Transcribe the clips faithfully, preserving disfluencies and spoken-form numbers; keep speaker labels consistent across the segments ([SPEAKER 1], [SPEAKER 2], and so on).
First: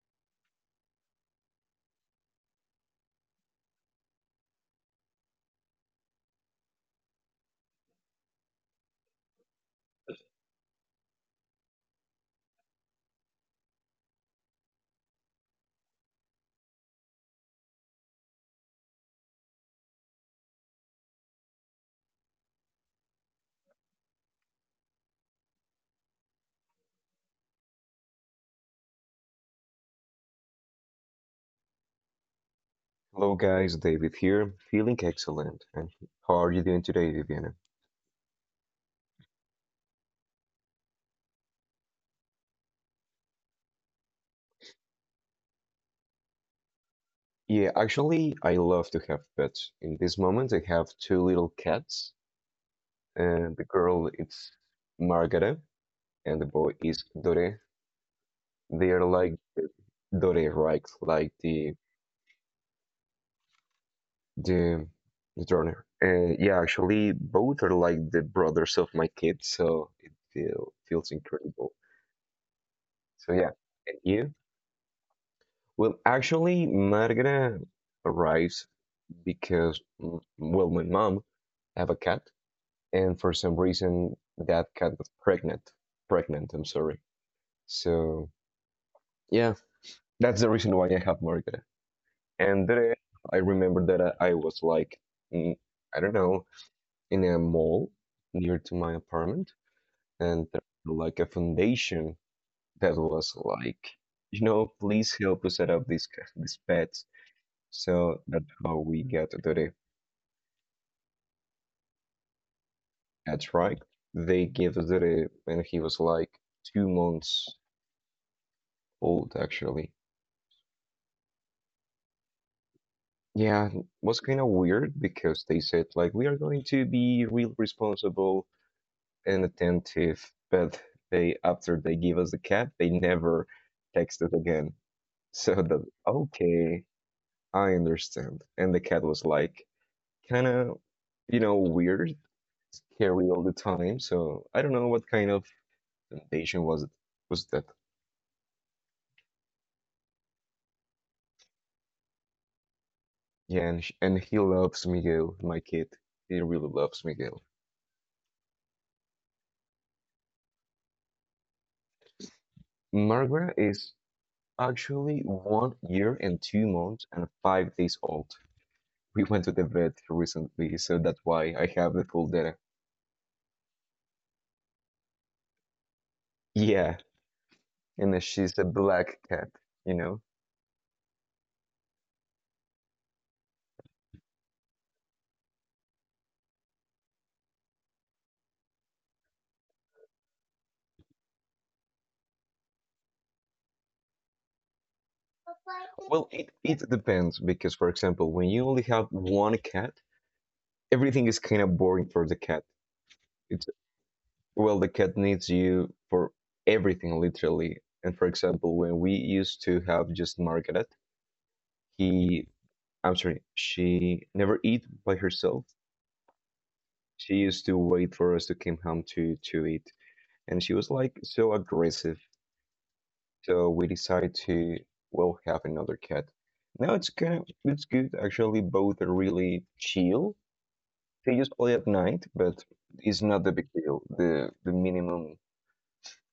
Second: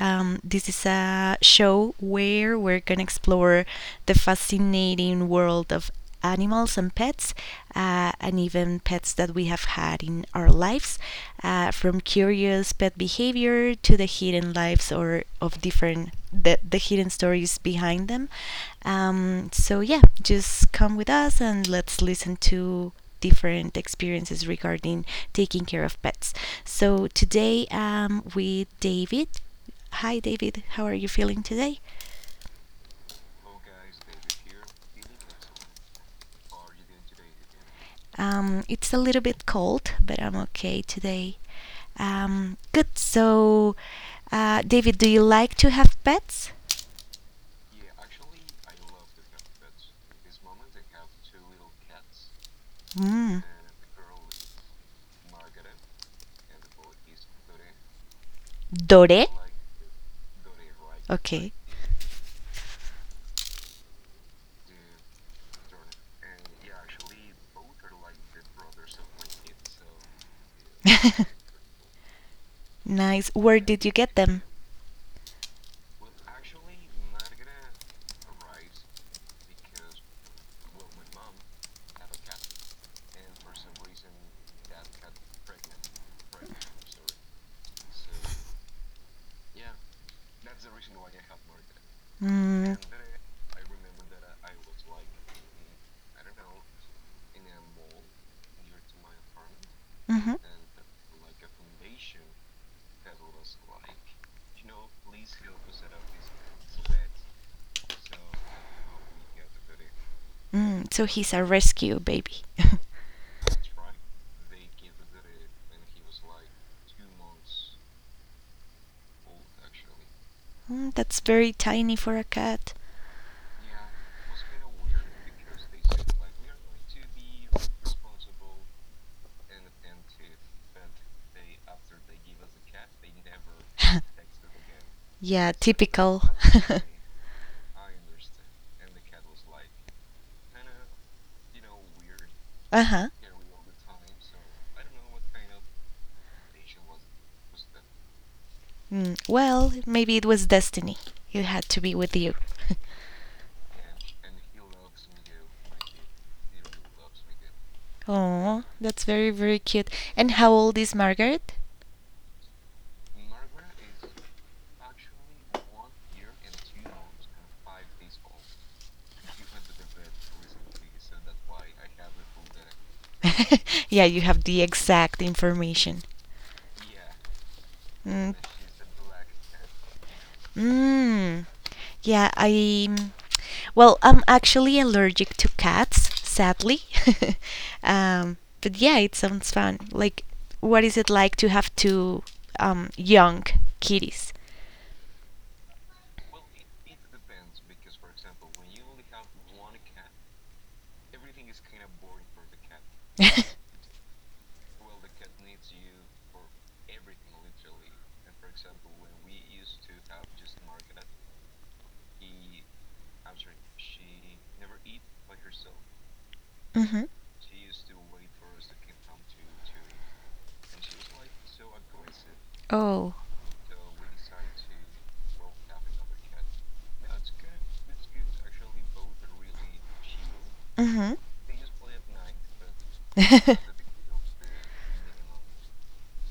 [SPEAKER 1] Um, this is a show where we're going to explore the fascinating world of animals and pets, uh, and even pets that we have had in our lives, uh, from curious pet behavior to the hidden lives or of different the, the hidden stories behind them. Um, so yeah, just come with us and let's listen to different experiences regarding taking care of pets. So today I'm with David. Hi, David. How are you feeling today?
[SPEAKER 2] Hello guys, David here, feeling excellent. And how are you doing today, Viviana?
[SPEAKER 1] Um, it's a little bit cold, but I'm okay today. Um, good. So, uh, David, do you like to have pets?
[SPEAKER 2] Yeah, actually, I love to have pets. In this moment, I have two little cats.
[SPEAKER 1] Mm.
[SPEAKER 2] And the girl is Margaret, and the boy is Dore. They are
[SPEAKER 1] Dore?
[SPEAKER 2] like Dore, right? Like
[SPEAKER 1] Okay.
[SPEAKER 2] the the the Turner. And yeah, actually, both are like the brothers of my kids, so it feel, feels incredible.
[SPEAKER 1] Nice.
[SPEAKER 2] So yeah,
[SPEAKER 1] Where did you
[SPEAKER 2] and
[SPEAKER 1] get
[SPEAKER 2] you?
[SPEAKER 1] them?
[SPEAKER 2] Well, actually, Margaret arrives because mm, well, my mom have a cat, and for some reason that cat was pregnant. Pregnant, I'm sorry. So yeah, that's the reason why I have Margaret. And
[SPEAKER 1] Mm,
[SPEAKER 2] then I remember that I, I was like, mm, I don't know, in a mall near to my apartment,
[SPEAKER 1] mhm.
[SPEAKER 2] and there was like a foundation that was like, you know, please help us set up these ca- these pets. So that's how we got to the.
[SPEAKER 1] Mm, so he's a rescue baby.
[SPEAKER 2] That's right. They gave us it when he was like two months old, actually.
[SPEAKER 1] Mm, that's very tiny for a cat.
[SPEAKER 2] Yeah, it was kind of weird because they said, like, we are going to be real responsible and attentive, but they, after they give us the cat, they never texted again.
[SPEAKER 1] Yeah,
[SPEAKER 2] So that,
[SPEAKER 1] typical.
[SPEAKER 2] okay, I understand. And the cat was like, kind of, you know, weird,
[SPEAKER 1] Uh huh.
[SPEAKER 2] scary all the time. So I don't know what kind of temptation was it, was that.
[SPEAKER 1] Mm, well, maybe it was destiny. It had to be with you.
[SPEAKER 2] Yeah, and, sh- and he loves Miguel, my kid. He really loves Miguel.
[SPEAKER 1] Oh, that's very, very cute. And how old is Margaret?
[SPEAKER 2] Margaret is actually one year and two months and five days old. We went to the vet recently, so that's why I have the full data.
[SPEAKER 1] Yeah, you have the exact information.
[SPEAKER 2] Yeah, and
[SPEAKER 1] Mm,
[SPEAKER 2] she's a black cat, you know?
[SPEAKER 1] Mm. Yeah, I. mm, Well, I'm actually allergic to cats, sadly. Um, but yeah, it sounds fun. Like, what is it like to have two um, young kitties?
[SPEAKER 2] Well, it, it depends because, for example, when you only have one cat, everything is kind of boring for the cat. It's Well, the cat needs you for everything, literally. And for example, when we used to have just Margaret, He, I'm sorry, she never eat by herself.
[SPEAKER 1] Mm-hmm.
[SPEAKER 2] She used to wait for us to come home to to eat, and she was like so aggressive.
[SPEAKER 1] Oh.
[SPEAKER 2] So we decided to well have another cat. Now it's kind of it's good actually. Both are really chill.
[SPEAKER 1] Mm-hmm.
[SPEAKER 2] They just play at night, but it's not the big deal. The the minimum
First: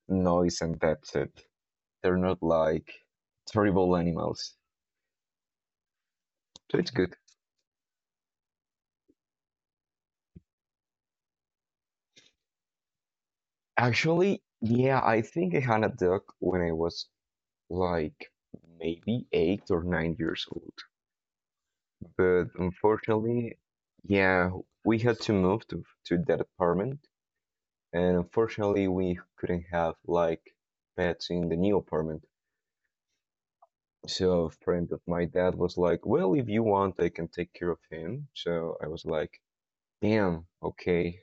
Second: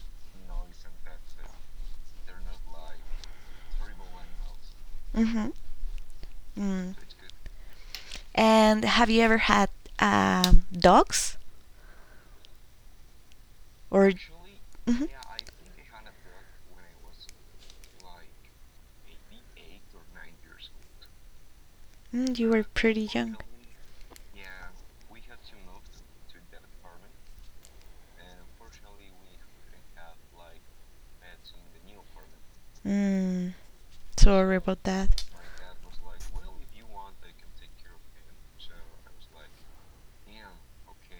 [SPEAKER 2] noise and that's it. They're not like
[SPEAKER 1] they
[SPEAKER 2] terrible animals.
[SPEAKER 1] mm-hmm.
[SPEAKER 2] So it's
[SPEAKER 1] Mm.
[SPEAKER 2] good.
[SPEAKER 1] And have you ever had um, dogs? Or
[SPEAKER 2] Actually, yeah,
[SPEAKER 1] mhm.
[SPEAKER 2] I think I had a dog when I was like maybe eight or nine years old.
[SPEAKER 1] Mm,
[SPEAKER 2] But
[SPEAKER 1] you were pretty young.
[SPEAKER 2] unfortunately, yeah, we had to move to, to that apartment, and unfortunately, we couldn't have like pets in the new apartment.
[SPEAKER 1] Mm,
[SPEAKER 2] So a
[SPEAKER 1] sorry about
[SPEAKER 2] friend of my
[SPEAKER 1] that.
[SPEAKER 2] dad was like, "Well, if you want, I can take care of him." So I was like, "Damn, okay,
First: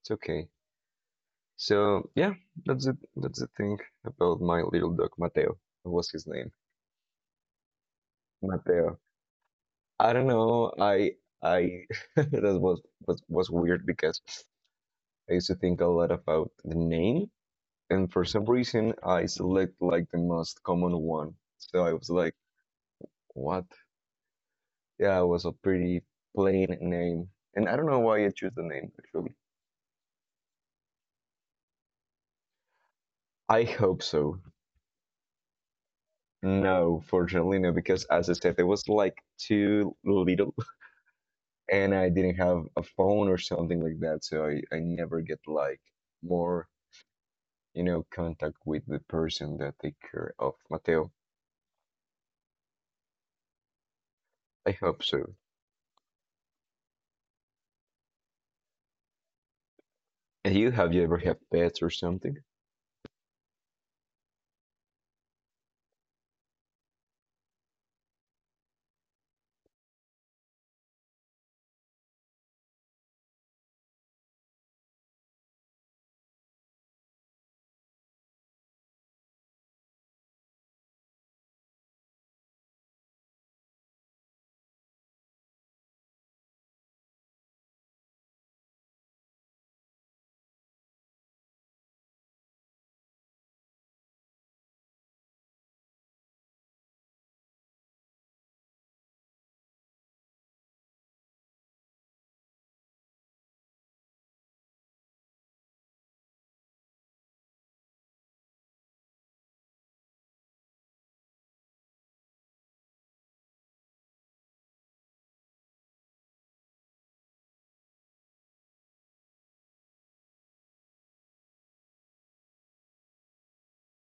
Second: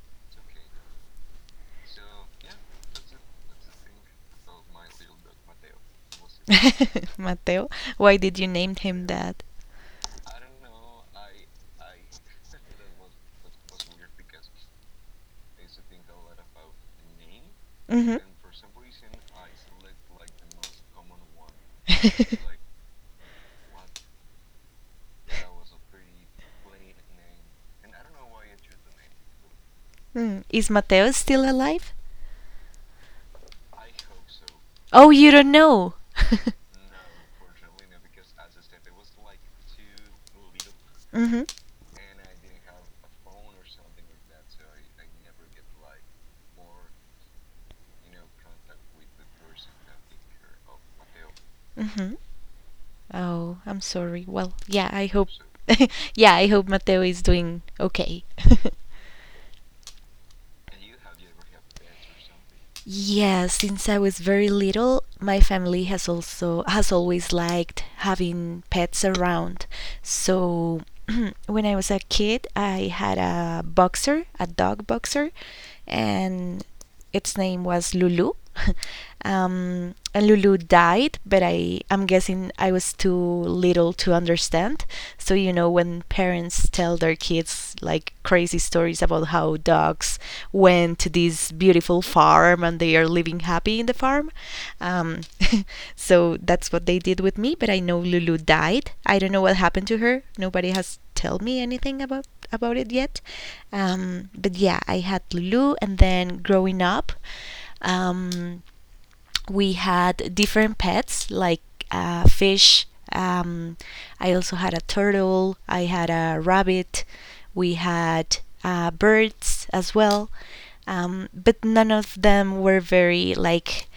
[SPEAKER 2] it's okay." So yeah, that's it. That's the thing about my little dog Mateo. What was his name?
[SPEAKER 1] Mateo, why did you name
[SPEAKER 2] Mateo.
[SPEAKER 1] him that?
[SPEAKER 2] I don't know. I I that was was was weird because I used to think a lot about the name, and
[SPEAKER 1] Mm-hmm.
[SPEAKER 2] for some reason I select like the most common one. So I was like, what? Yeah, it was a pretty plain name, and I don't know why I choose the name actually.
[SPEAKER 1] Is Mateo still alive?
[SPEAKER 2] I hope so.
[SPEAKER 1] Oh, you don't know.
[SPEAKER 2] No, fortunately no, because as I said, it was like too little,
[SPEAKER 1] Mm-hmm.
[SPEAKER 2] and I didn't have a phone or something like that, so I I never get like more you know, contact with the person that take care of Mateo.
[SPEAKER 1] Mm-hmm. Oh, I'm sorry. Well,
[SPEAKER 2] I
[SPEAKER 1] yeah,
[SPEAKER 2] hope
[SPEAKER 1] I hope.
[SPEAKER 2] so.
[SPEAKER 1] Yeah, I hope Mateo is doing okay.
[SPEAKER 2] And you, have you ever had pets or something?
[SPEAKER 1] Yeah, since I was very little, my family has also has always liked having pets around. So when I was a kid, I had a boxer, a dog boxer, and its name was Lulu. Um, and Lulu died, but I, I'm guessing I was too little to understand. So, you know, when parents tell their kids like crazy stories about how dogs went to this beautiful farm and they are living happy in the farm. Um, so that's what they did with me. But I know Lulu died. I don't know what happened to her. Nobody has told me anything about about it yet. Um, but yeah, I had Lulu, and then growing up. Um, we had different pets like uh, fish. Um, I also had a turtle. I had a rabbit. We had uh, birds as well. Um, but none of them were very like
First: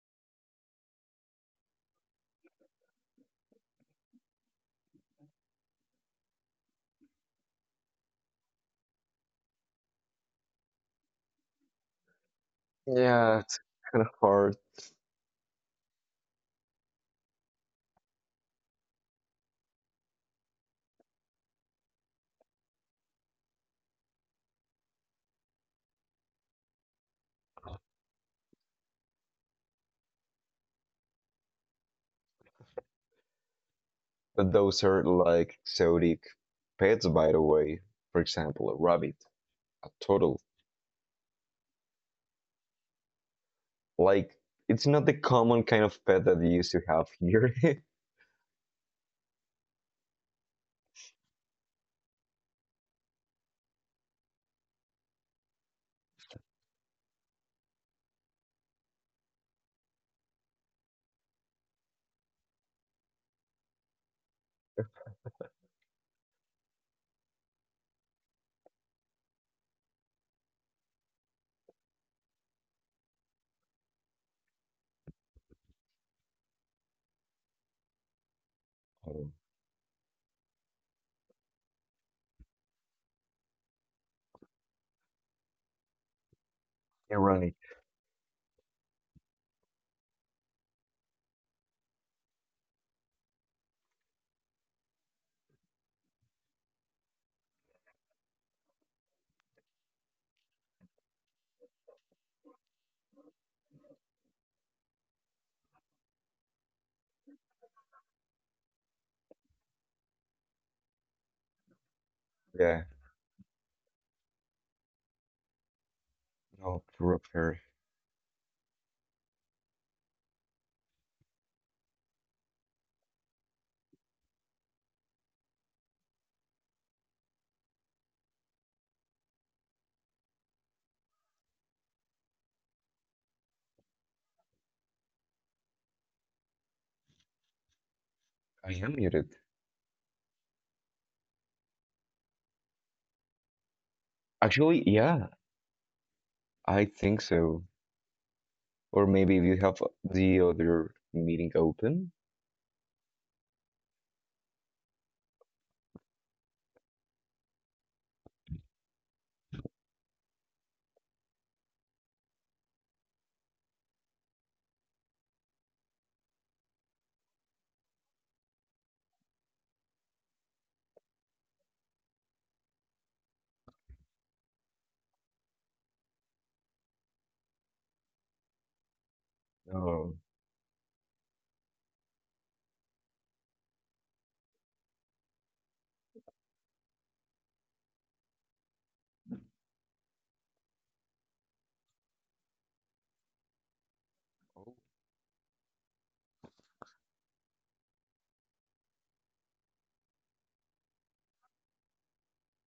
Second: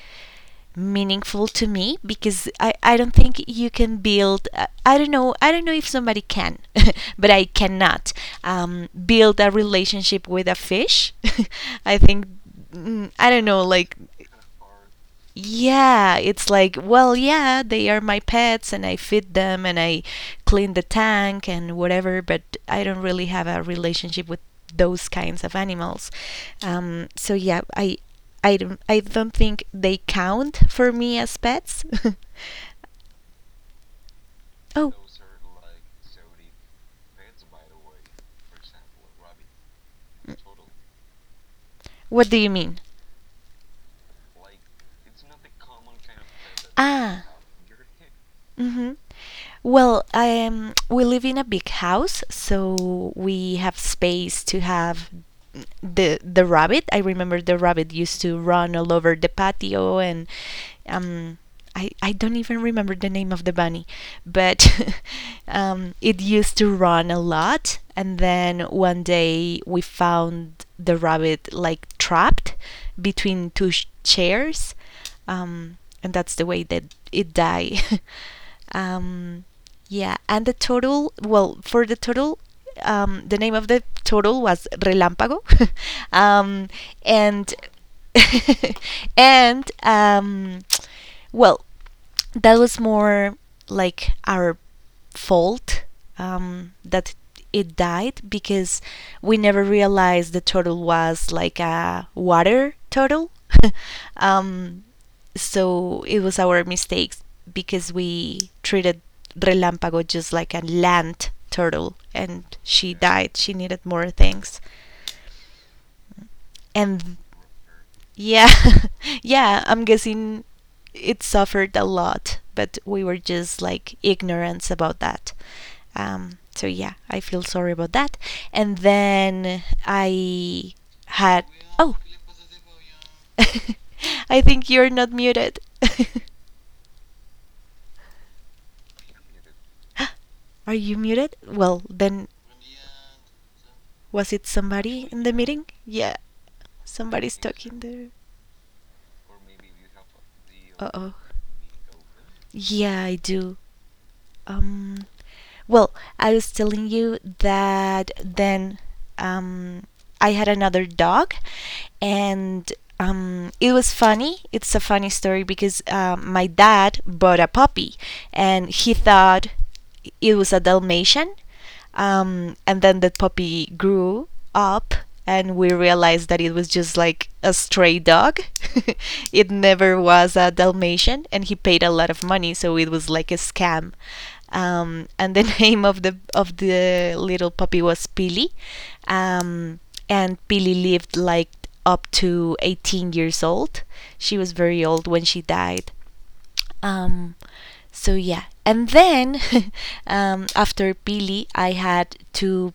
[SPEAKER 1] meaningful to me because I, I don't think you can build uh, I don't know I don't know if somebody can but I cannot um, build a relationship with a fish. I think mm, I
[SPEAKER 2] Yeah,
[SPEAKER 1] don't
[SPEAKER 2] it's
[SPEAKER 1] know like
[SPEAKER 2] kind of hard,
[SPEAKER 1] yeah, it's like, well, yeah, they are my pets and I feed them and I clean the tank and whatever, but I don't really have a relationship with those kinds of animals. Um, so yeah, I I don't I don't think they count for me as pets.
[SPEAKER 2] but
[SPEAKER 1] Oh,
[SPEAKER 2] those are like exotic pets, by the way. For example, a rabbit, a turtle.
[SPEAKER 1] what do you mean?
[SPEAKER 2] Like, it's not the common kind of pet that you used to have
[SPEAKER 1] Ah.
[SPEAKER 2] here.
[SPEAKER 1] Mm-hmm. Well, um, we live in a big house, so we have space to have the the rabbit. I remember the rabbit used to run all over the patio, and um, I I don't even remember the name of the bunny, but um, it used to run a lot. And then one day we found the rabbit like trapped between two sh- chairs um, and that's the way that it die.
[SPEAKER 2] Oh,
[SPEAKER 1] um, yeah, and the turtle. Well, for the turtle, um, the name of the turtle was Relámpago, um, and
[SPEAKER 2] ironic.
[SPEAKER 1] and um, well, that was more like our fault um, that it died because we never realized the turtle was like a water turtle. um, so it was our mistakes because we treated Relampago just like a land turtle and
[SPEAKER 2] Yeah,
[SPEAKER 1] she died. She needed more things.
[SPEAKER 2] no,
[SPEAKER 1] And
[SPEAKER 2] poor pair.
[SPEAKER 1] yeah, yeah, I'm guessing it suffered a lot, but we were just like ignorance about that. Um, so yeah, I feel sorry about that. And then I had oh, I think you're not muted.
[SPEAKER 2] I am muted.
[SPEAKER 1] Are you muted? Well, then was it
[SPEAKER 2] Actually,
[SPEAKER 1] somebody in the
[SPEAKER 2] yeah,
[SPEAKER 1] meeting? Yeah,
[SPEAKER 2] I think
[SPEAKER 1] somebody's
[SPEAKER 2] so.
[SPEAKER 1] talking there.
[SPEAKER 2] Or maybe if you have the
[SPEAKER 1] Uh
[SPEAKER 2] other
[SPEAKER 1] oh.
[SPEAKER 2] meeting open.
[SPEAKER 1] Yeah, I do. Um, well, I was telling you that then um, I had another dog, and um, it was funny. It's a funny story because um, my dad bought a puppy, and he thought it was a Dalmatian. Um, and then that puppy grew up, and we realized that it was just like a stray dog. It never
[SPEAKER 2] No.
[SPEAKER 1] was a Dalmatian, and he paid a lot of money, so it was like a scam. Um, and the name of the of the little puppy was Pili, um, and Pili lived like up to eighteen years old. She was very old when she died. Um, so yeah, and then um, after Billy, I had two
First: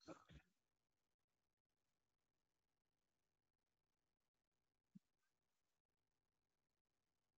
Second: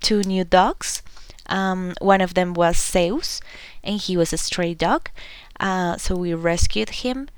[SPEAKER 1] two new dogs. Um, one of them was Zeus, and he was a stray dog. Uh, so we rescued him,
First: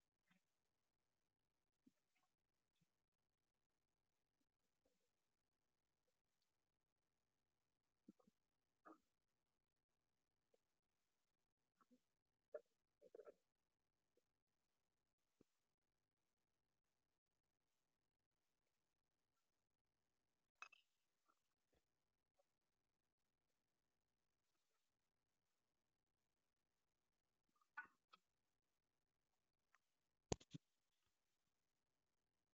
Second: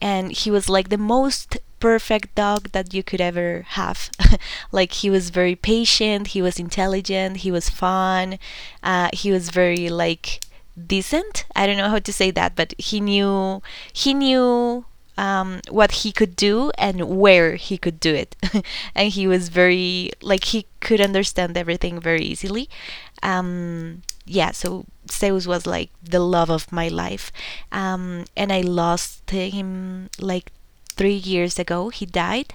[SPEAKER 1] and he was like the most perfect dog that you could ever have. Like he was very patient, he was intelligent, he was fun, uh, he was very like decent. I don't know how to say that, but he knew he knew um, what he could do and where he could do it. And he was very, like, he could understand everything very easily. Um, yeah, so Zeus was like the love of my life. Um, and I lost him like three years ago. He died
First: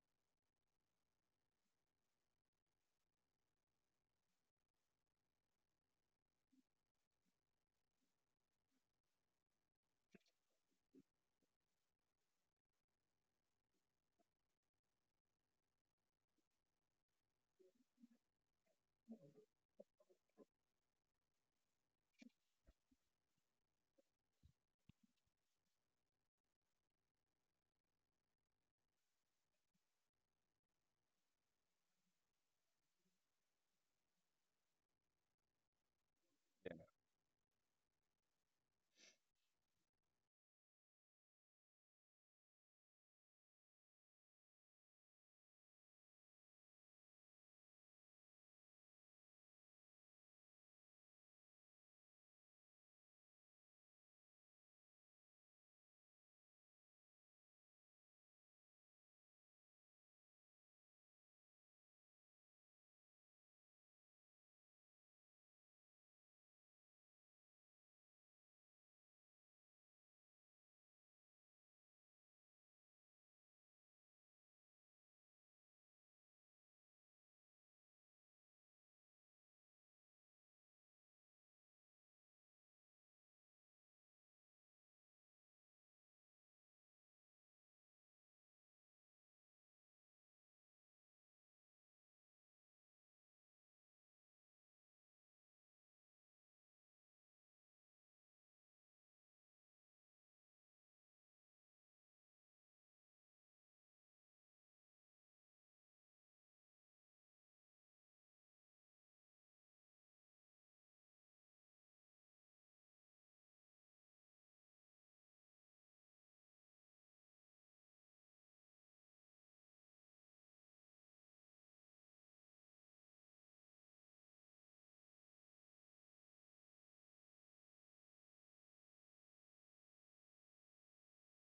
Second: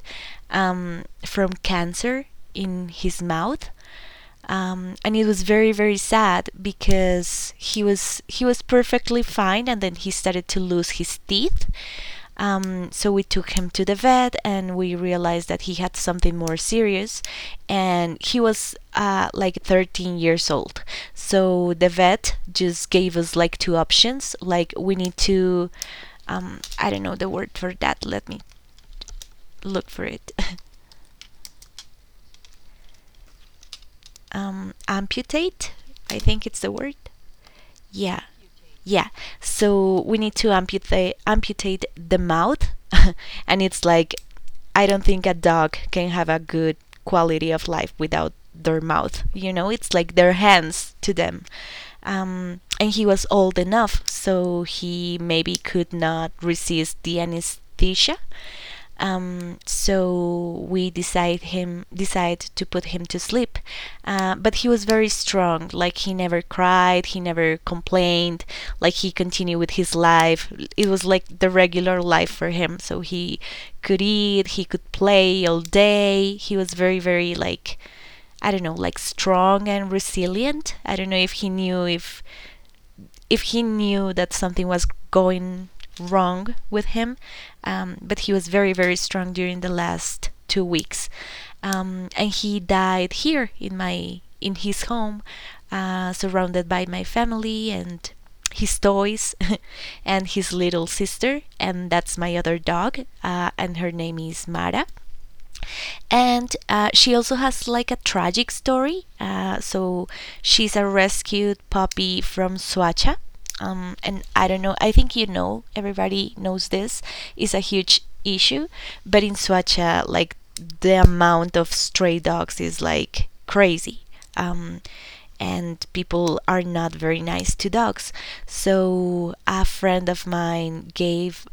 [SPEAKER 1] um, from cancer in his mouth. Um, and it was very very sad because he was he was perfectly fine and then he started to lose his teeth um, so we took him to the vet and we realized that he had something more serious and he was uh, like thirteen years old. So the vet just gave us like two options like we need to, um, I don't know the word for that, let me look for it. Um, amputate, I think it's the word. Yeah, yeah. So we need to amputate amputate the mouth, and it's like I don't think a dog can have a good quality of life without their mouth. You know, it's like their hands to them. Um, and he was old enough, so he maybe could not resist the anesthesia. Um, so we decide him decide to put him to sleep. Uh, but he was very strong. Like he never cried, he never complained. Like he continued with his life. It was like the regular life for him. So he could eat, he could play all day. He was very very like I don't know, like strong and resilient. I don't know if he knew if if he knew that something was going wrong with him, um, but he was very, very strong during the last two weeks. Um, and he died here in my in his home, uh, surrounded by my family and his toys and his little sister, and that's my other dog, uh, and her name is Mara and uh, she also has like a tragic story. Uh, so she's a rescued puppy from Suacha. Um, and I don't know, I think you know, everybody knows this is a huge issue. But in Suacha, like the amount of stray dogs is like crazy. Um, and people are not very nice to dogs. So a friend of mine gave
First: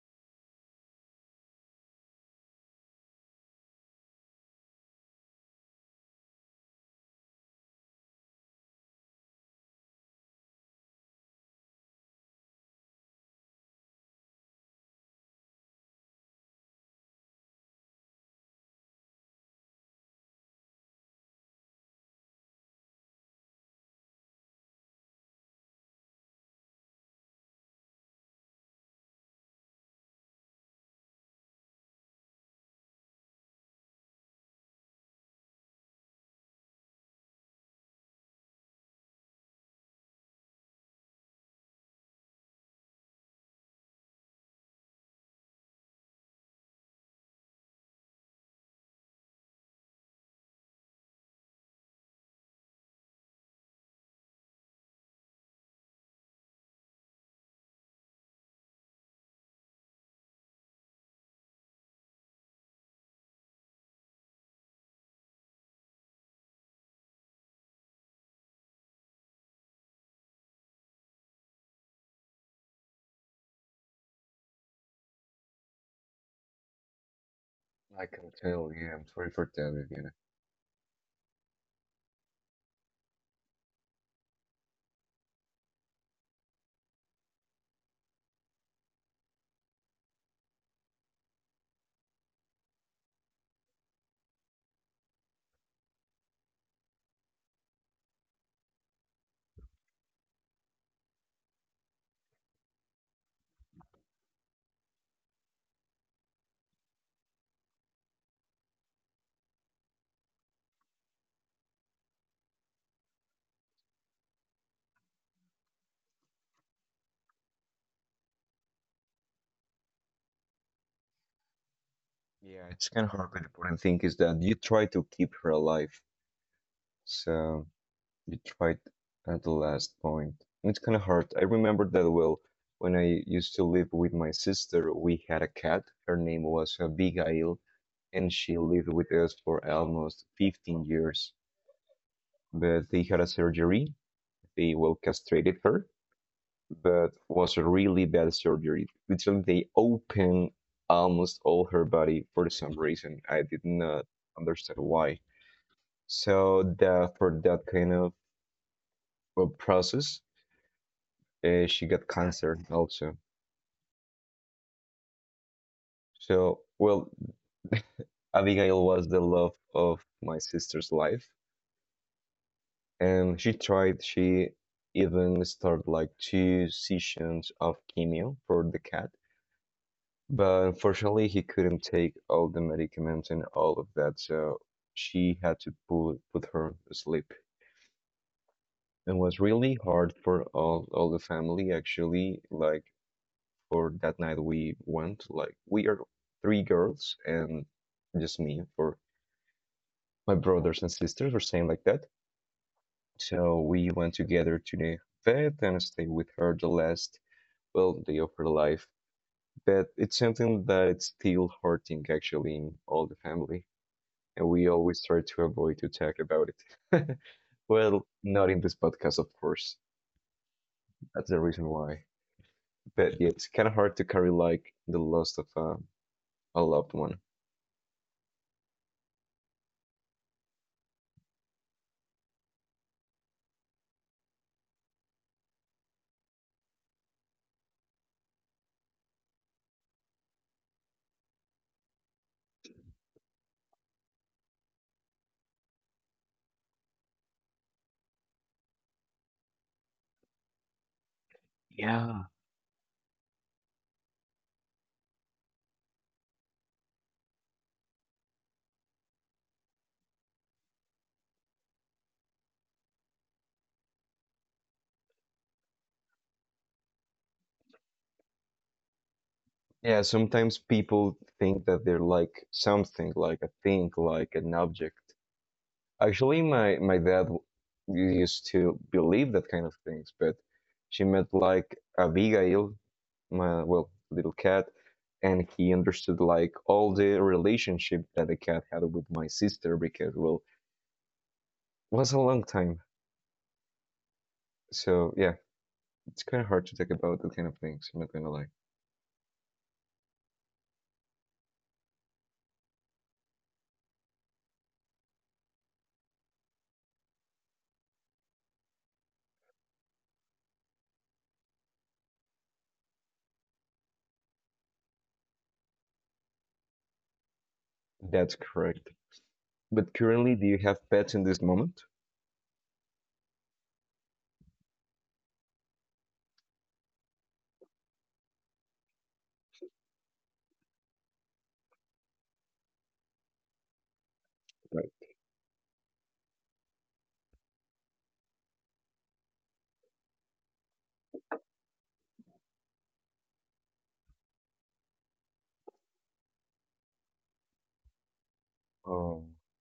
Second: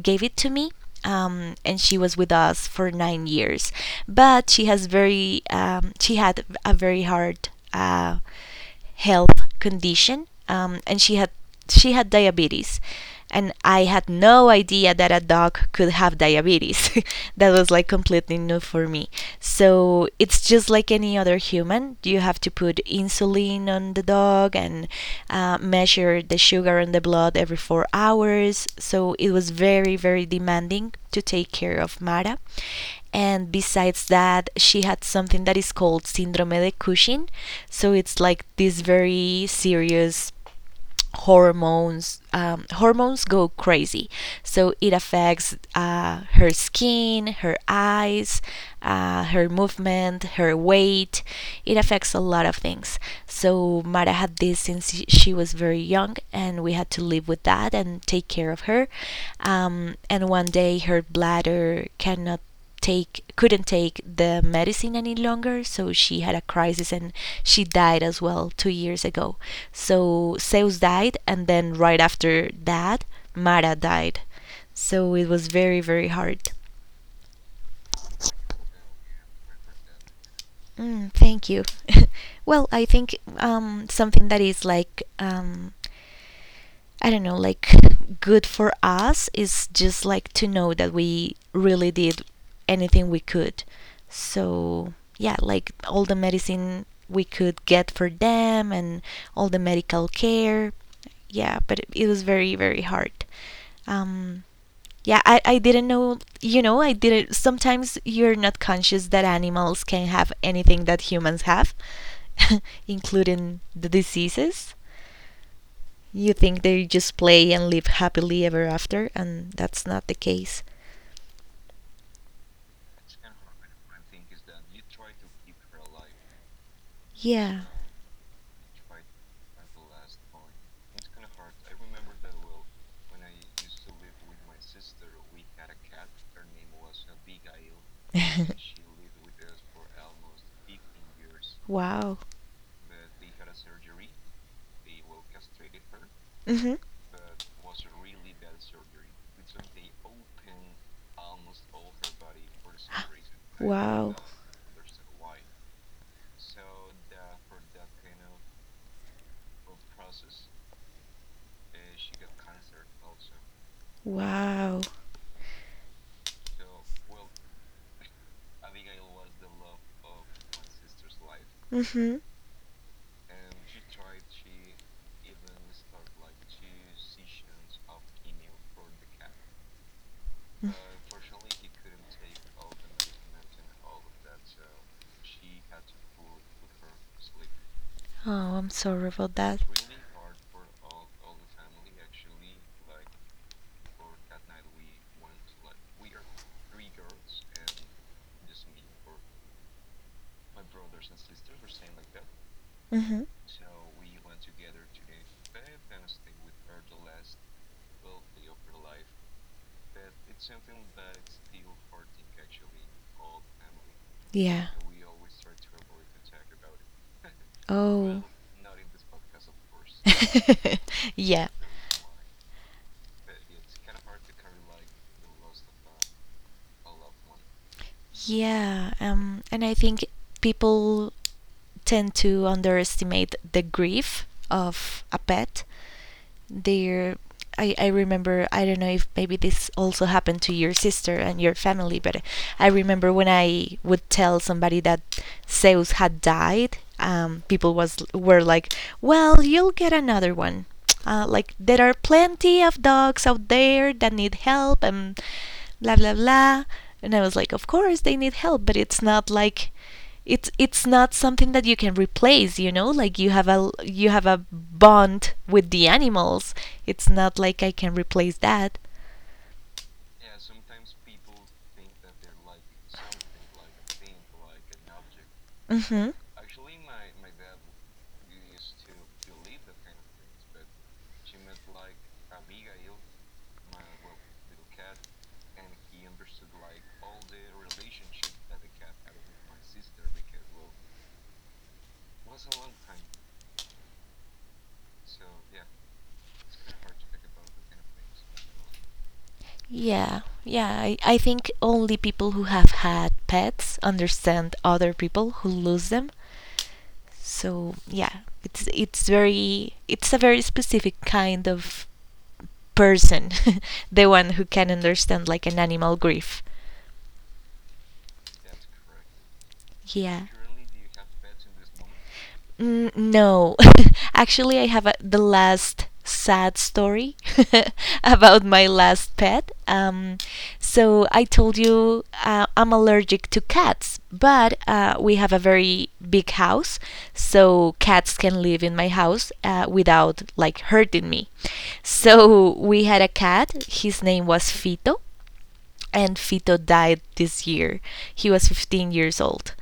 [SPEAKER 1] gave it to me. Um, and she was with us for nine years, but she has very um, she had a very hard uh, health condition, um, and she had she had diabetes, and I had no idea that a dog could have have diabetes. That was like completely new for me. So it's just like any other human. You have to put insulin on the dog and uh, measure the sugar in the blood every four hours. So it was very, very demanding to take care of Mara. And besides that, she had something that is called Syndrome de Cushing. So it's like this very serious hormones um, hormones go crazy, so it affects uh, her skin, her eyes, uh, her movement, her weight, it affects a lot of things. So Mara had this since she was very young and we had to live with that and take care of her, um, and one day her bladder cannot take couldn't take the medicine any longer, so she had a crisis and she died as well two years ago. So Zeus died and then right after that Mara died, so it was very very hard.
[SPEAKER 2] I can tell, yeah, I'm sorry for telling you.
[SPEAKER 1] Mm, thank you. Well, I think um, something that is like um, I don't know, like good for us is just like to know that we really did anything we could. So, yeah, like all the medicine we could get for them and all the medical care. Yeah, but it, it was very, very hard. Um, yeah, I, I didn't know, you know, I didn't. Sometimes you're not conscious that animals can have anything that humans have, including the diseases. You think they just play and live happily ever after, and that's not the case.
[SPEAKER 2] Yeah, it's kind of hard, but the important thing is that you try to keep her alive.
[SPEAKER 1] Yeah.
[SPEAKER 2] So you tried at the last point. It's kind of hard. I remember that well. When I used to live with my sister, we had a cat. Her name was uh, Abigail, and she lived with us for almost fifteen years.
[SPEAKER 1] Wow.
[SPEAKER 2] But they had a surgery. They well castrated her,
[SPEAKER 1] Mhm.
[SPEAKER 2] but was a really bad surgery. Literally, they opened almost all her body for some reason. I did not
[SPEAKER 1] Wow.
[SPEAKER 2] understand why. So that for that kind of uh, process, uh, she got cancer also.
[SPEAKER 1] Wow.
[SPEAKER 2] So well, Abigail was the love of my sister's life,
[SPEAKER 1] Mhm.
[SPEAKER 2] and she tried. She even started like two sessions of chemo for the cat. But unfortunately, he couldn't take all the medicaments and all of that, so she had to put put her asleep.
[SPEAKER 1] Oh, I'm sorry
[SPEAKER 2] It
[SPEAKER 1] about
[SPEAKER 2] was
[SPEAKER 1] that.
[SPEAKER 2] really hard for all all the family actually. Like for that night, we went like we are three girls and just me for my brothers and sisters were saying like that.
[SPEAKER 1] Mm-hmm.
[SPEAKER 2] So we went together to the vet and stayed with her the last well day of her life. But it's something that it's still hurting actually in all the family. And
[SPEAKER 1] Yeah.
[SPEAKER 2] we always try to avoid to talk about it. well,
[SPEAKER 1] Always,
[SPEAKER 2] not in this podcast, of course.
[SPEAKER 1] course.
[SPEAKER 2] That's the
[SPEAKER 1] Yeah.
[SPEAKER 2] reason why. But yeah, it's kind of hard to carry like the loss of um, a loved one.
[SPEAKER 1] Yeah. Um. And I think people tend to underestimate the grief of a pet. They're I, I remember, I don't know if maybe this also happened to your sister and your family, but I remember when I would tell somebody that Zeus had died, um, people was were like, "Well, you'll get another one." Uh, like there are plenty of dogs out there that need help and blah blah blah. And I was like, "Of course they need help, but it's not like it's it's not something that you can replace, you know like you have a, you have a bond with the animals. It's not like I can replace that."
[SPEAKER 2] Yeah, sometimes people think that they're like something, like a thing, like an object.
[SPEAKER 1] Hmm.
[SPEAKER 2] Actually, my my dad w-
[SPEAKER 1] Mom.
[SPEAKER 2] used to believe that kind of things, but she met like Abigail, my well little cat and he understood like all the relationship that the cat had with my sister because well it was a long time. So yeah, it's kind of hard to talk about that kind of things, I'm not gonna lie.
[SPEAKER 1] Yeah, yeah, I, I think only people who have had pets understand other people who lose them. So yeah, it's it's very it's a very specific kind of person, the one who can understand like an animal grief.
[SPEAKER 2] That's correct. But
[SPEAKER 1] Yeah.
[SPEAKER 2] currently, do you have pets in this moment?
[SPEAKER 1] Mm, no. Actually, I have a, the last sad story about my last pet. Um, so I told you uh, I'm allergic to cats, but
[SPEAKER 2] Right.
[SPEAKER 1] uh, we have a very big house, so cats can live in my house uh, without like hurting me. So we had a cat. His name was Fito and Fito died this year. He was fifteen years
[SPEAKER 2] um
[SPEAKER 1] old.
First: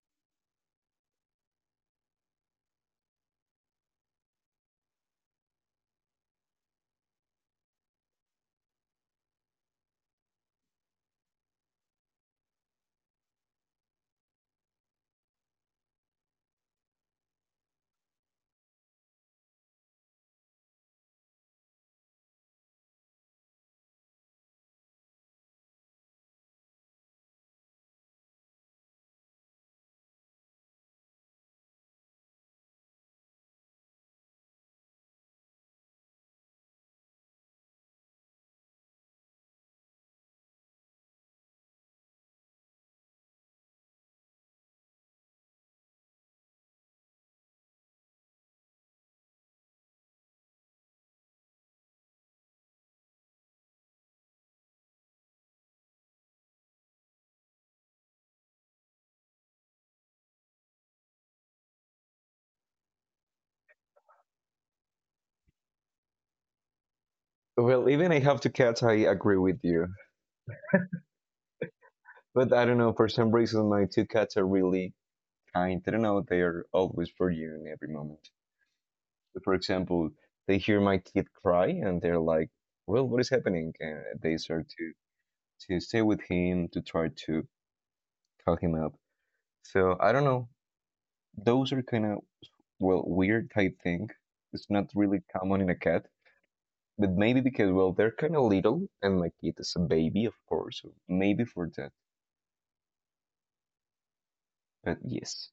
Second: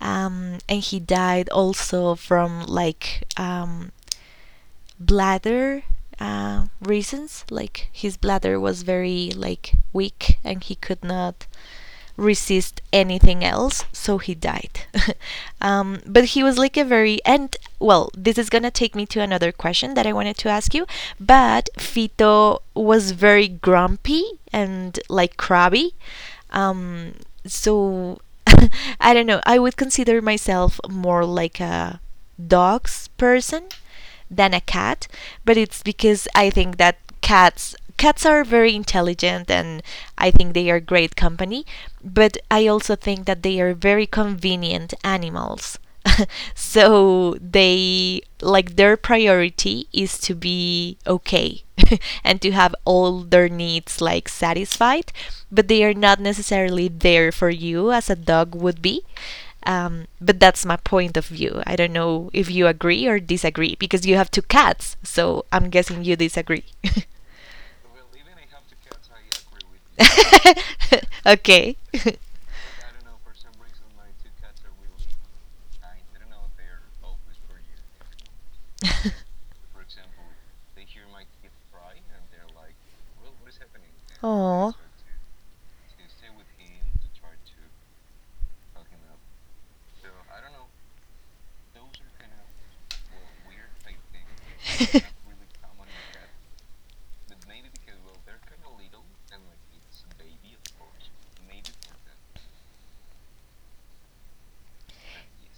[SPEAKER 1] Um, and he died also from like um, bladder uh, reasons, like his bladder was very like weak and he could not resist anything else, so he died. Um, but he was like a very, and well this is gonna take me to another question that I wanted to ask you, but Fito was very grumpy and like crabby. um, so I don't know, I would consider myself more like a dogs person than a cat, but it's because I think that cats cats are very intelligent and I think they are great company, but I also think that they are very convenient animals. So they like their priority is to be okay and to have all their needs like satisfied, but they are not necessarily there for you as a dog would be. Um, but that's my point of view. I don't know if you agree or disagree because you have two cats, so I'm guessing you disagree.
[SPEAKER 2] well, even I have two cats, I agree with you.
[SPEAKER 1] Okay.
[SPEAKER 2] But I don't know, for some reason my two cats are really kind. I don't know, they are always for you in every moment. So, for example, they hear my kid cry and they're like, "Well, what is happening?" And they
[SPEAKER 1] Oh.
[SPEAKER 2] start to to stay with him to try to talk him up. So I don't know. Those are kind of well weird, I think. It's not really common in a cat, but maybe because well they're kind of little and my kid is a baby, of course. So maybe for that. But yes,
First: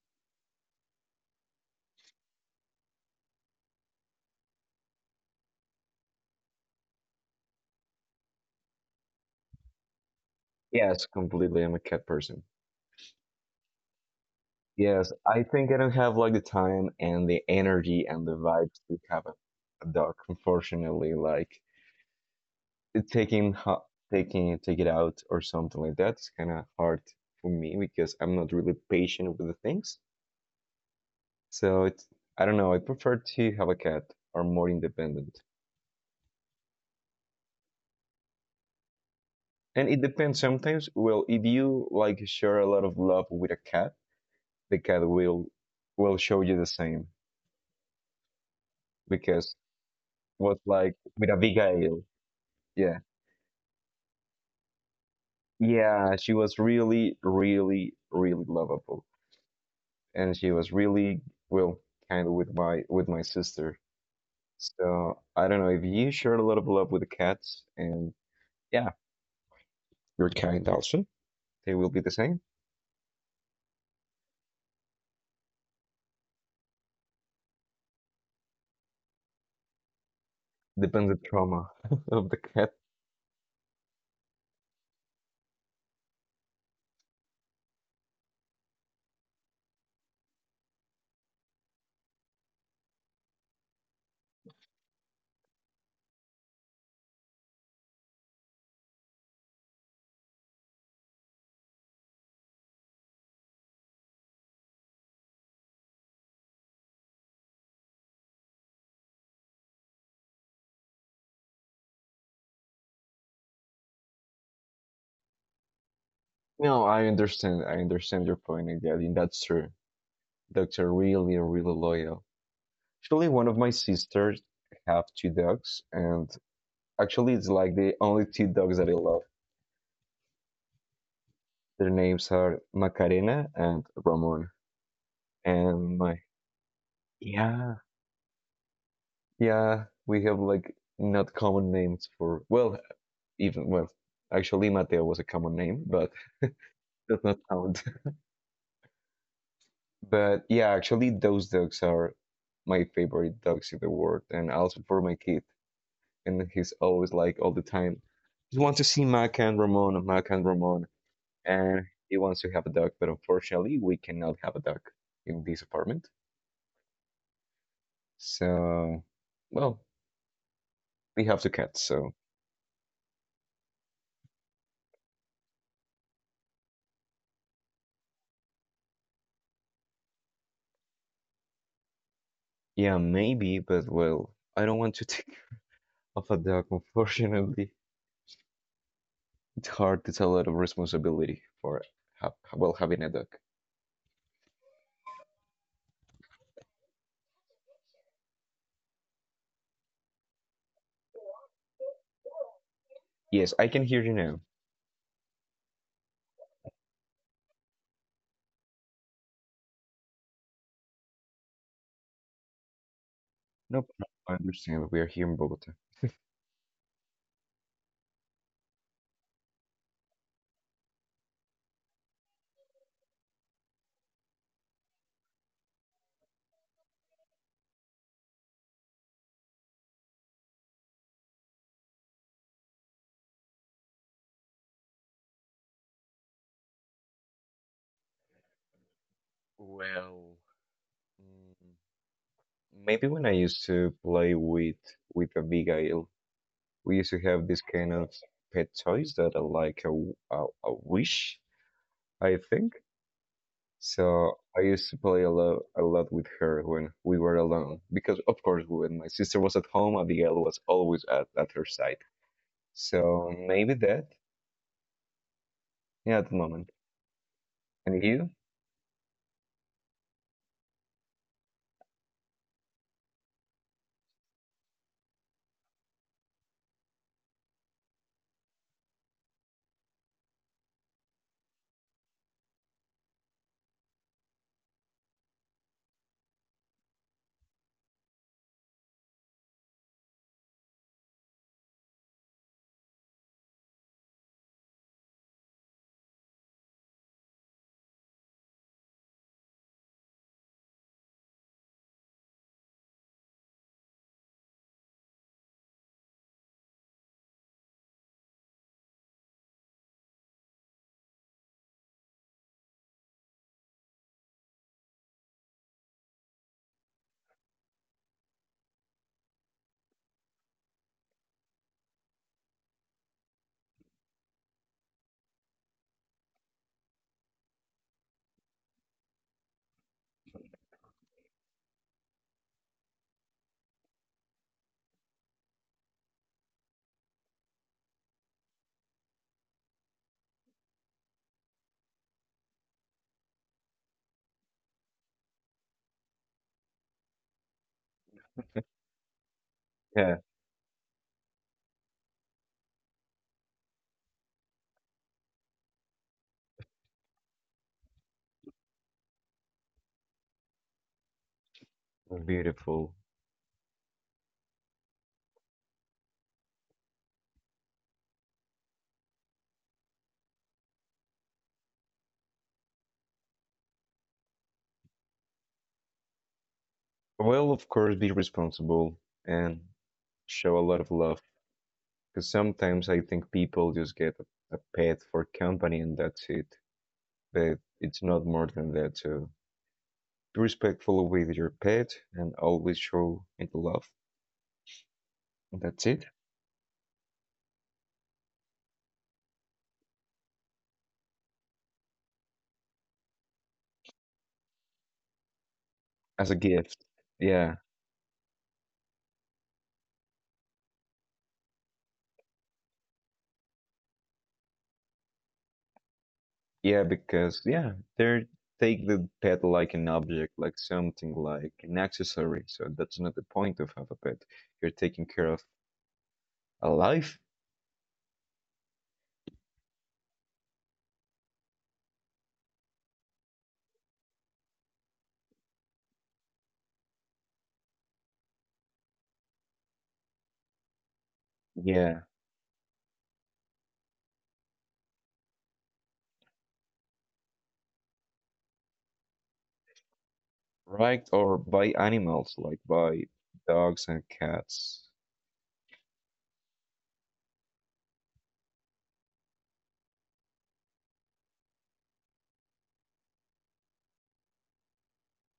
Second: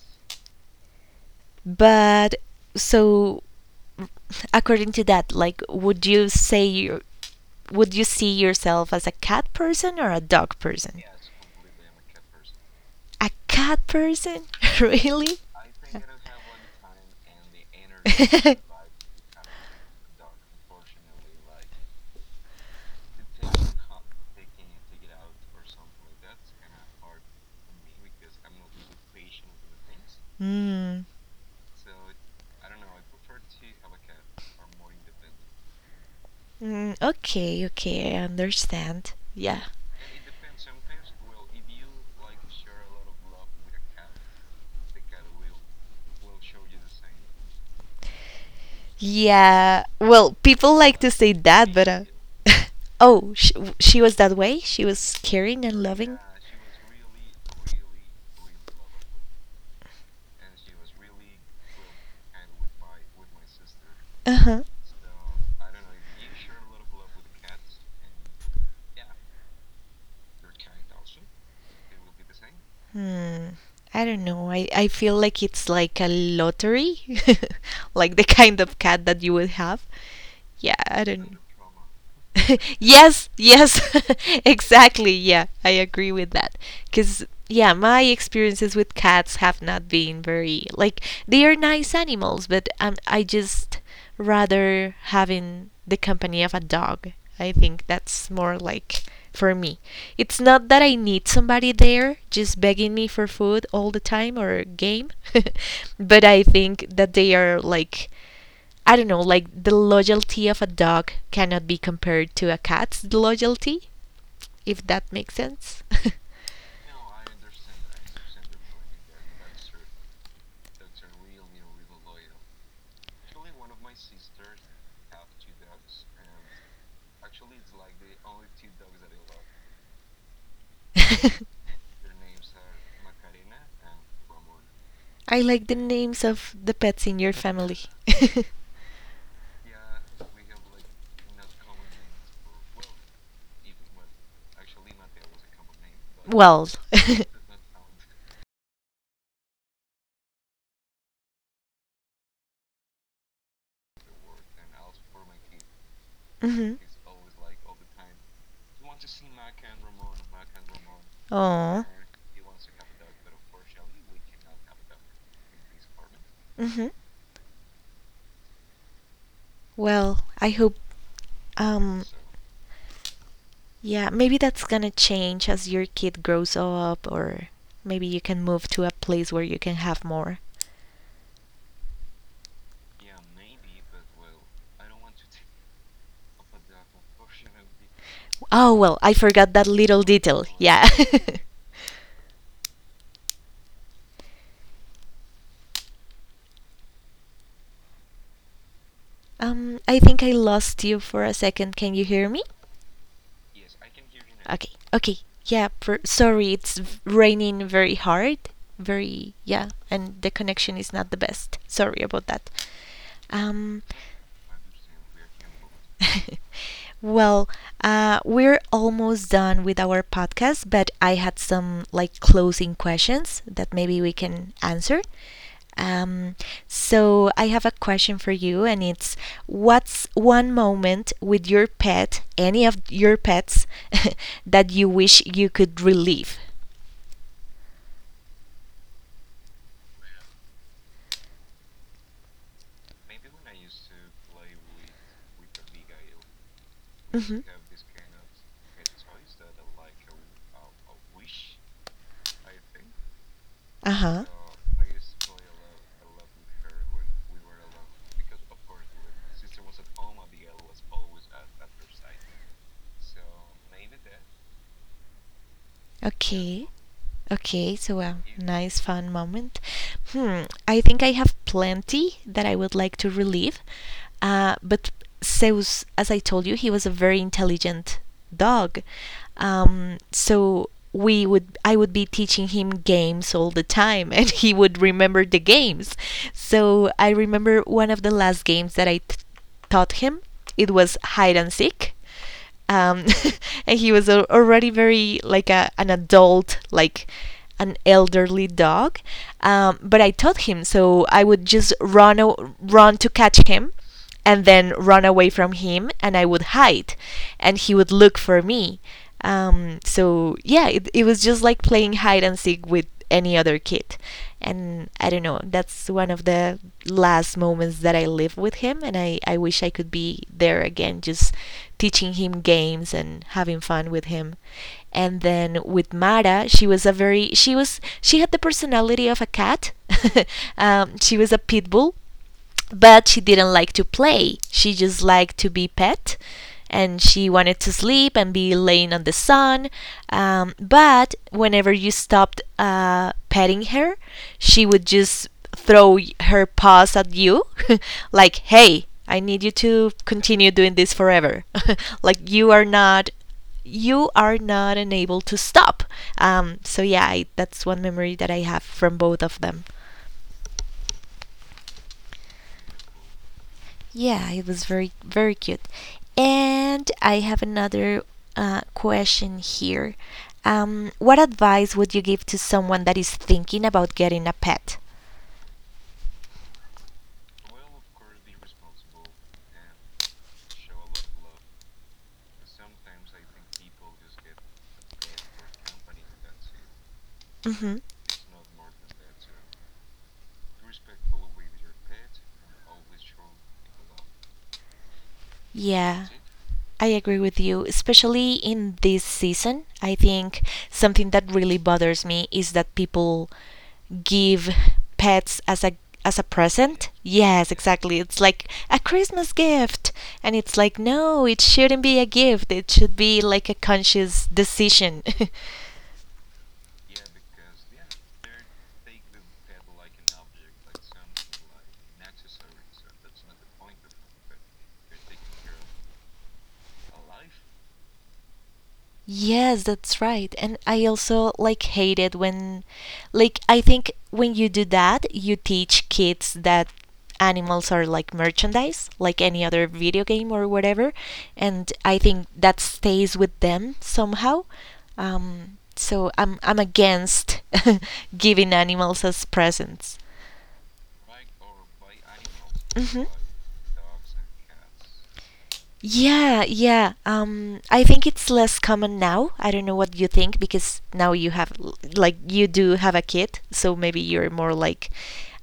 [SPEAKER 1] But so according to that, like would you say you would you see yourself as a cat person or a dog person?
[SPEAKER 2] yes, completely. I'm a cat person.
[SPEAKER 1] I'm a cat person. A cat person?
[SPEAKER 2] Yes,
[SPEAKER 1] Really?
[SPEAKER 2] I think I don't have like the time and the energy and the vibes to have a, a dog, unfortunately. Like taking taking take it out or something like that is kind of hard for me because I'm not really patient with the things.
[SPEAKER 1] Mm.
[SPEAKER 2] So it's I don't know. I prefer to have a cat or more independent.
[SPEAKER 1] Mm, okay, okay, I understand. Yeah.
[SPEAKER 2] And it depends sometimes. Well, if you like share a lot of love with a cat, the cat will will show you the same because
[SPEAKER 1] Yeah, well,
[SPEAKER 2] it was
[SPEAKER 1] people
[SPEAKER 2] like
[SPEAKER 1] like to
[SPEAKER 2] with
[SPEAKER 1] say that, but
[SPEAKER 2] Abigail.
[SPEAKER 1] uh,
[SPEAKER 2] Yeah.
[SPEAKER 1] Oh, she, she was that way? She was caring and
[SPEAKER 2] Yeah,
[SPEAKER 1] loving?
[SPEAKER 2] she was really, really, really lovable. And she was really well kind of with my with my sister.
[SPEAKER 1] Uh huh.
[SPEAKER 2] So I don't know if you share a lot of love with the cats and yeah, your are kind also, they will be the same.
[SPEAKER 1] Hmm. I don't know. I, I feel like it's like a lottery. Like the kind of cat that you would have. Yeah, I
[SPEAKER 2] Depends the
[SPEAKER 1] don't.
[SPEAKER 2] trauma of the cat.
[SPEAKER 1] Yes, yes, exactly. Yeah, I agree with that. Because, yeah, my experiences with cats have not been very, like, they are nice animals, but um, I just rather having the company of a dog. I think that's more like for me. It's not that I need somebody there just begging me for food all the time or game, but I think that they are like, I don't know, like the loyalty of a dog cannot be compared to a cat's loyalty, if that makes sense.
[SPEAKER 2] No, I understand. I understand your point, and yeah, I mean, that's true. Dogs are really, really loyal. Actually, one of my sisters have two dogs, and actually, it's like the only two dogs that I love. Their names are Macarena and Ramon.
[SPEAKER 1] I like the
[SPEAKER 2] And my
[SPEAKER 1] names of the pets in your
[SPEAKER 2] yeah,
[SPEAKER 1] family.
[SPEAKER 2] yeah, we have like not common names for well, even well actually Mateo was a common name, but
[SPEAKER 1] Well,
[SPEAKER 2] that's not count. But yeah, actually those dogs are my favorite dogs in the world and also for my kid. And he's
[SPEAKER 1] mm-hmm.
[SPEAKER 2] always like all the time, he wants to see Mac and Ramon, Mac and Ramon,
[SPEAKER 1] Aww.
[SPEAKER 2] and he wants to have a dog, but unfortunately we cannot have a dog in this apartment.
[SPEAKER 1] Mm-hmm.
[SPEAKER 2] So well,
[SPEAKER 1] Well, I hope
[SPEAKER 2] we have two cats,
[SPEAKER 1] um
[SPEAKER 2] so
[SPEAKER 1] yeah, maybe that's gonna change as your kid grows up or maybe you can move to a place where you can have more.
[SPEAKER 2] yeah, maybe, but well, I don't want to take off a dog, unfortunately.
[SPEAKER 1] Oh well, I forgot that
[SPEAKER 2] It's hard.
[SPEAKER 1] little
[SPEAKER 2] It's a
[SPEAKER 1] detail.
[SPEAKER 2] lot of
[SPEAKER 1] Yeah.
[SPEAKER 2] responsibility for ha- well having a dog.
[SPEAKER 1] Um, I think I lost you for a second. Can you hear me?
[SPEAKER 2] Yes, I can hear you now.
[SPEAKER 1] Okay. Okay. Yeah. Per- sorry, it's v- raining very hard. Very yeah, and the connection is not the best. Sorry about that.
[SPEAKER 2] No
[SPEAKER 1] Um,
[SPEAKER 2] problem. I understand. We are here in Bogota.
[SPEAKER 1] well, uh, we're almost done with our podcast, but I had some like closing questions that maybe we can answer. Um, so I have a question for you, and it's what's one moment with your pet, any of your pets, that you wish you could relive?
[SPEAKER 2] Well, mm, maybe when I used to play with with Abigail, we used to
[SPEAKER 1] Hmm.
[SPEAKER 2] have this kind of pet toys that are like a, a, a wish, I think.
[SPEAKER 1] Uh huh.
[SPEAKER 2] So I used to play a lot a lot with her when we were alone because of course when my sister was at home, Abigail was always at, at her side. So maybe that, yeah, at the moment.
[SPEAKER 1] Okay. Okay,
[SPEAKER 2] And
[SPEAKER 1] so a
[SPEAKER 2] you?
[SPEAKER 1] nice fun moment. Hmm, I think I have plenty that I would like to relive. Uh, but Zeus, as I told you, he was a very intelligent dog. Um, so we would I would be teaching him games all the time and he would remember the games. So I remember one of the last games that I t- taught him. It was hide and seek. Um, and he was already very like a, an adult, like an elderly dog. Um, but I taught him, so I would just run, o- run to catch him and then run away from him and I would hide and he would look for me, um, so yeah, it, it was just like playing hide and seek with any other kid. And I don't know, that's one of the last moments that I lived with him. And I, I wish I could be there again, just teaching him games and having fun with him. And then with Mara, she was a very, she was, she had the personality of a cat. Um, she was a pit bull. But she didn't like to play. She just liked to be pet and she wanted to sleep and be laying on the sun. Um, but whenever you stopped uh, petting her, she would just throw her paws at you, like, hey, I need you to
[SPEAKER 2] Yeah,
[SPEAKER 1] continue doing this forever. Like, you are not. You are not unable to stop. Um, so yeah, I, that's one memory that I have from both of them.
[SPEAKER 2] beautiful.
[SPEAKER 1] Yeah, it was very, very cute. And I have another uh, question here. Um, what advice would you give to someone that is thinking about getting a pet?
[SPEAKER 2] Well, of course, be responsible and show a lot of love. Because sometimes I think people just get a, a pet for company and that's it. But
[SPEAKER 1] Hmm.
[SPEAKER 2] it's not more than that. So be respectful with your pet and always show it love. And that's it.
[SPEAKER 1] Yeah. I agree with you, especially in this season. I think something that really bothers me is that people give pets as a as
[SPEAKER 2] As
[SPEAKER 1] a
[SPEAKER 2] a gift.
[SPEAKER 1] present.
[SPEAKER 2] Yeah.
[SPEAKER 1] Yes, exactly. It's like a Christmas gift. And it's like, no, it shouldn't be a gift. It should be like a conscious decision.
[SPEAKER 2] Yeah, because, yeah, they're take the pet like an object, like something like an accessory. So that's not the point of have a pet. You're taking care of a life.
[SPEAKER 1] Yes, that's right. And I also like hate it when like I think when you do that, you teach kids that animals are like merchandise, like any other video game or whatever, and I
[SPEAKER 2] Yeah,
[SPEAKER 1] think that stays with them somehow. Um, so I'm I'm against giving animals as presents.
[SPEAKER 2] right. Or by animals, like
[SPEAKER 1] Hmm.
[SPEAKER 2] by dogs and cats.
[SPEAKER 1] Yeah, yeah. Um, I think it's less common now. I don't know what you think because now you have, l- like, you do have a kid, so maybe you're more like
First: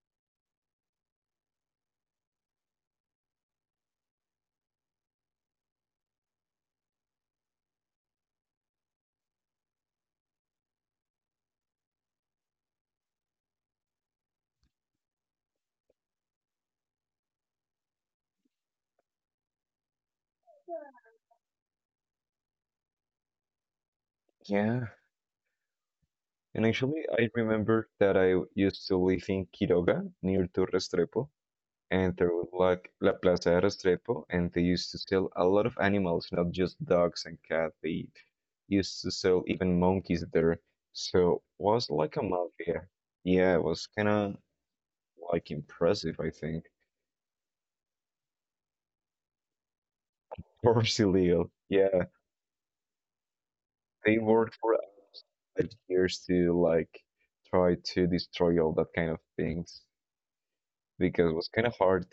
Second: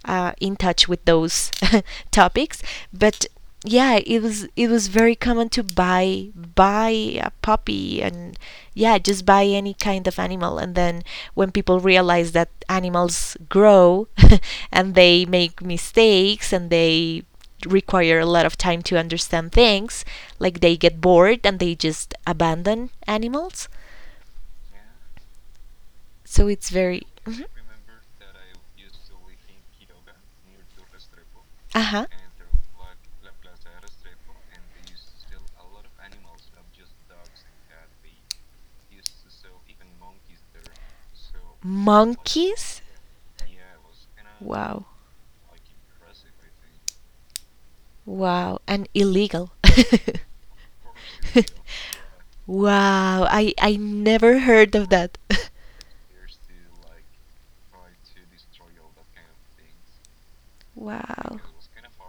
[SPEAKER 1] uh, in touch with those topics. But yeah, it was it was very common to buy buy a puppy and yeah, just buy any kind of animal. And then when people realize that animals grow and they make mistakes and they require a lot of time to understand things, like they get bored and they just abandon animals.
[SPEAKER 2] Yeah.
[SPEAKER 1] So
[SPEAKER 2] And
[SPEAKER 1] it's very.
[SPEAKER 2] actually, I
[SPEAKER 1] Mhm.
[SPEAKER 2] remember that I used to live in Quiroga, near to Restrepo,
[SPEAKER 1] Uh huh.
[SPEAKER 2] and there was like La Plaza de Restrepo, and they used to sell a lot of animals, not just dogs and cats. They used to sell even monkeys there. So was like a
[SPEAKER 1] Monkeys?
[SPEAKER 2] mafia. Yeah, it was kind of
[SPEAKER 1] Wow.
[SPEAKER 2] like impressive, I think.
[SPEAKER 1] Wow, and illegal.
[SPEAKER 2] Or illegal. Yeah,
[SPEAKER 1] Wow, I I
[SPEAKER 2] they
[SPEAKER 1] never
[SPEAKER 2] worked for
[SPEAKER 1] heard of that.
[SPEAKER 2] years to like try to destroy all that kind of things because it
[SPEAKER 1] Wow.
[SPEAKER 2] was kind of hard.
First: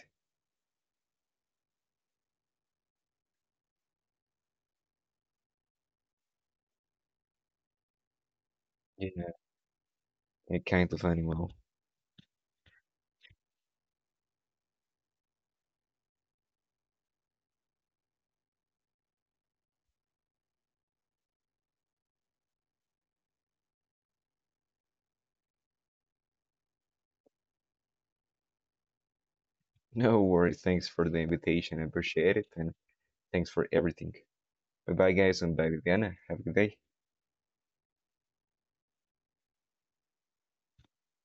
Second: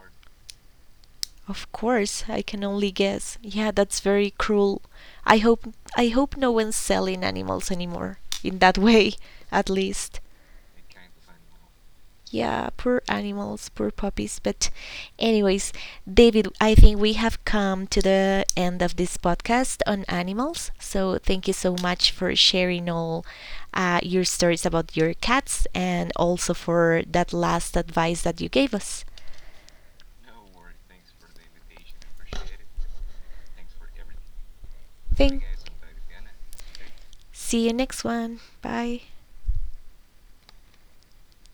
[SPEAKER 1] Of course, I can only guess. Yeah, that's very cruel. I hope I hope no one's selling animals anymore in that
[SPEAKER 2] Yeah,
[SPEAKER 1] way, at least.
[SPEAKER 2] a kind of animal.
[SPEAKER 1] Yeah, poor animals, poor puppies, but anyways, David, I think we have come to the end of this podcast on animals, so thank you so much for sharing all uh, your stories about your cats and also for that last advice that you gave us.
[SPEAKER 2] No worries. Thanks for the invitation. I appreciate it. And thanks for everything. Bye bye, guys.
[SPEAKER 1] Thank
[SPEAKER 2] And bye, Viviana. Have a good day.
[SPEAKER 1] see you next one, bye.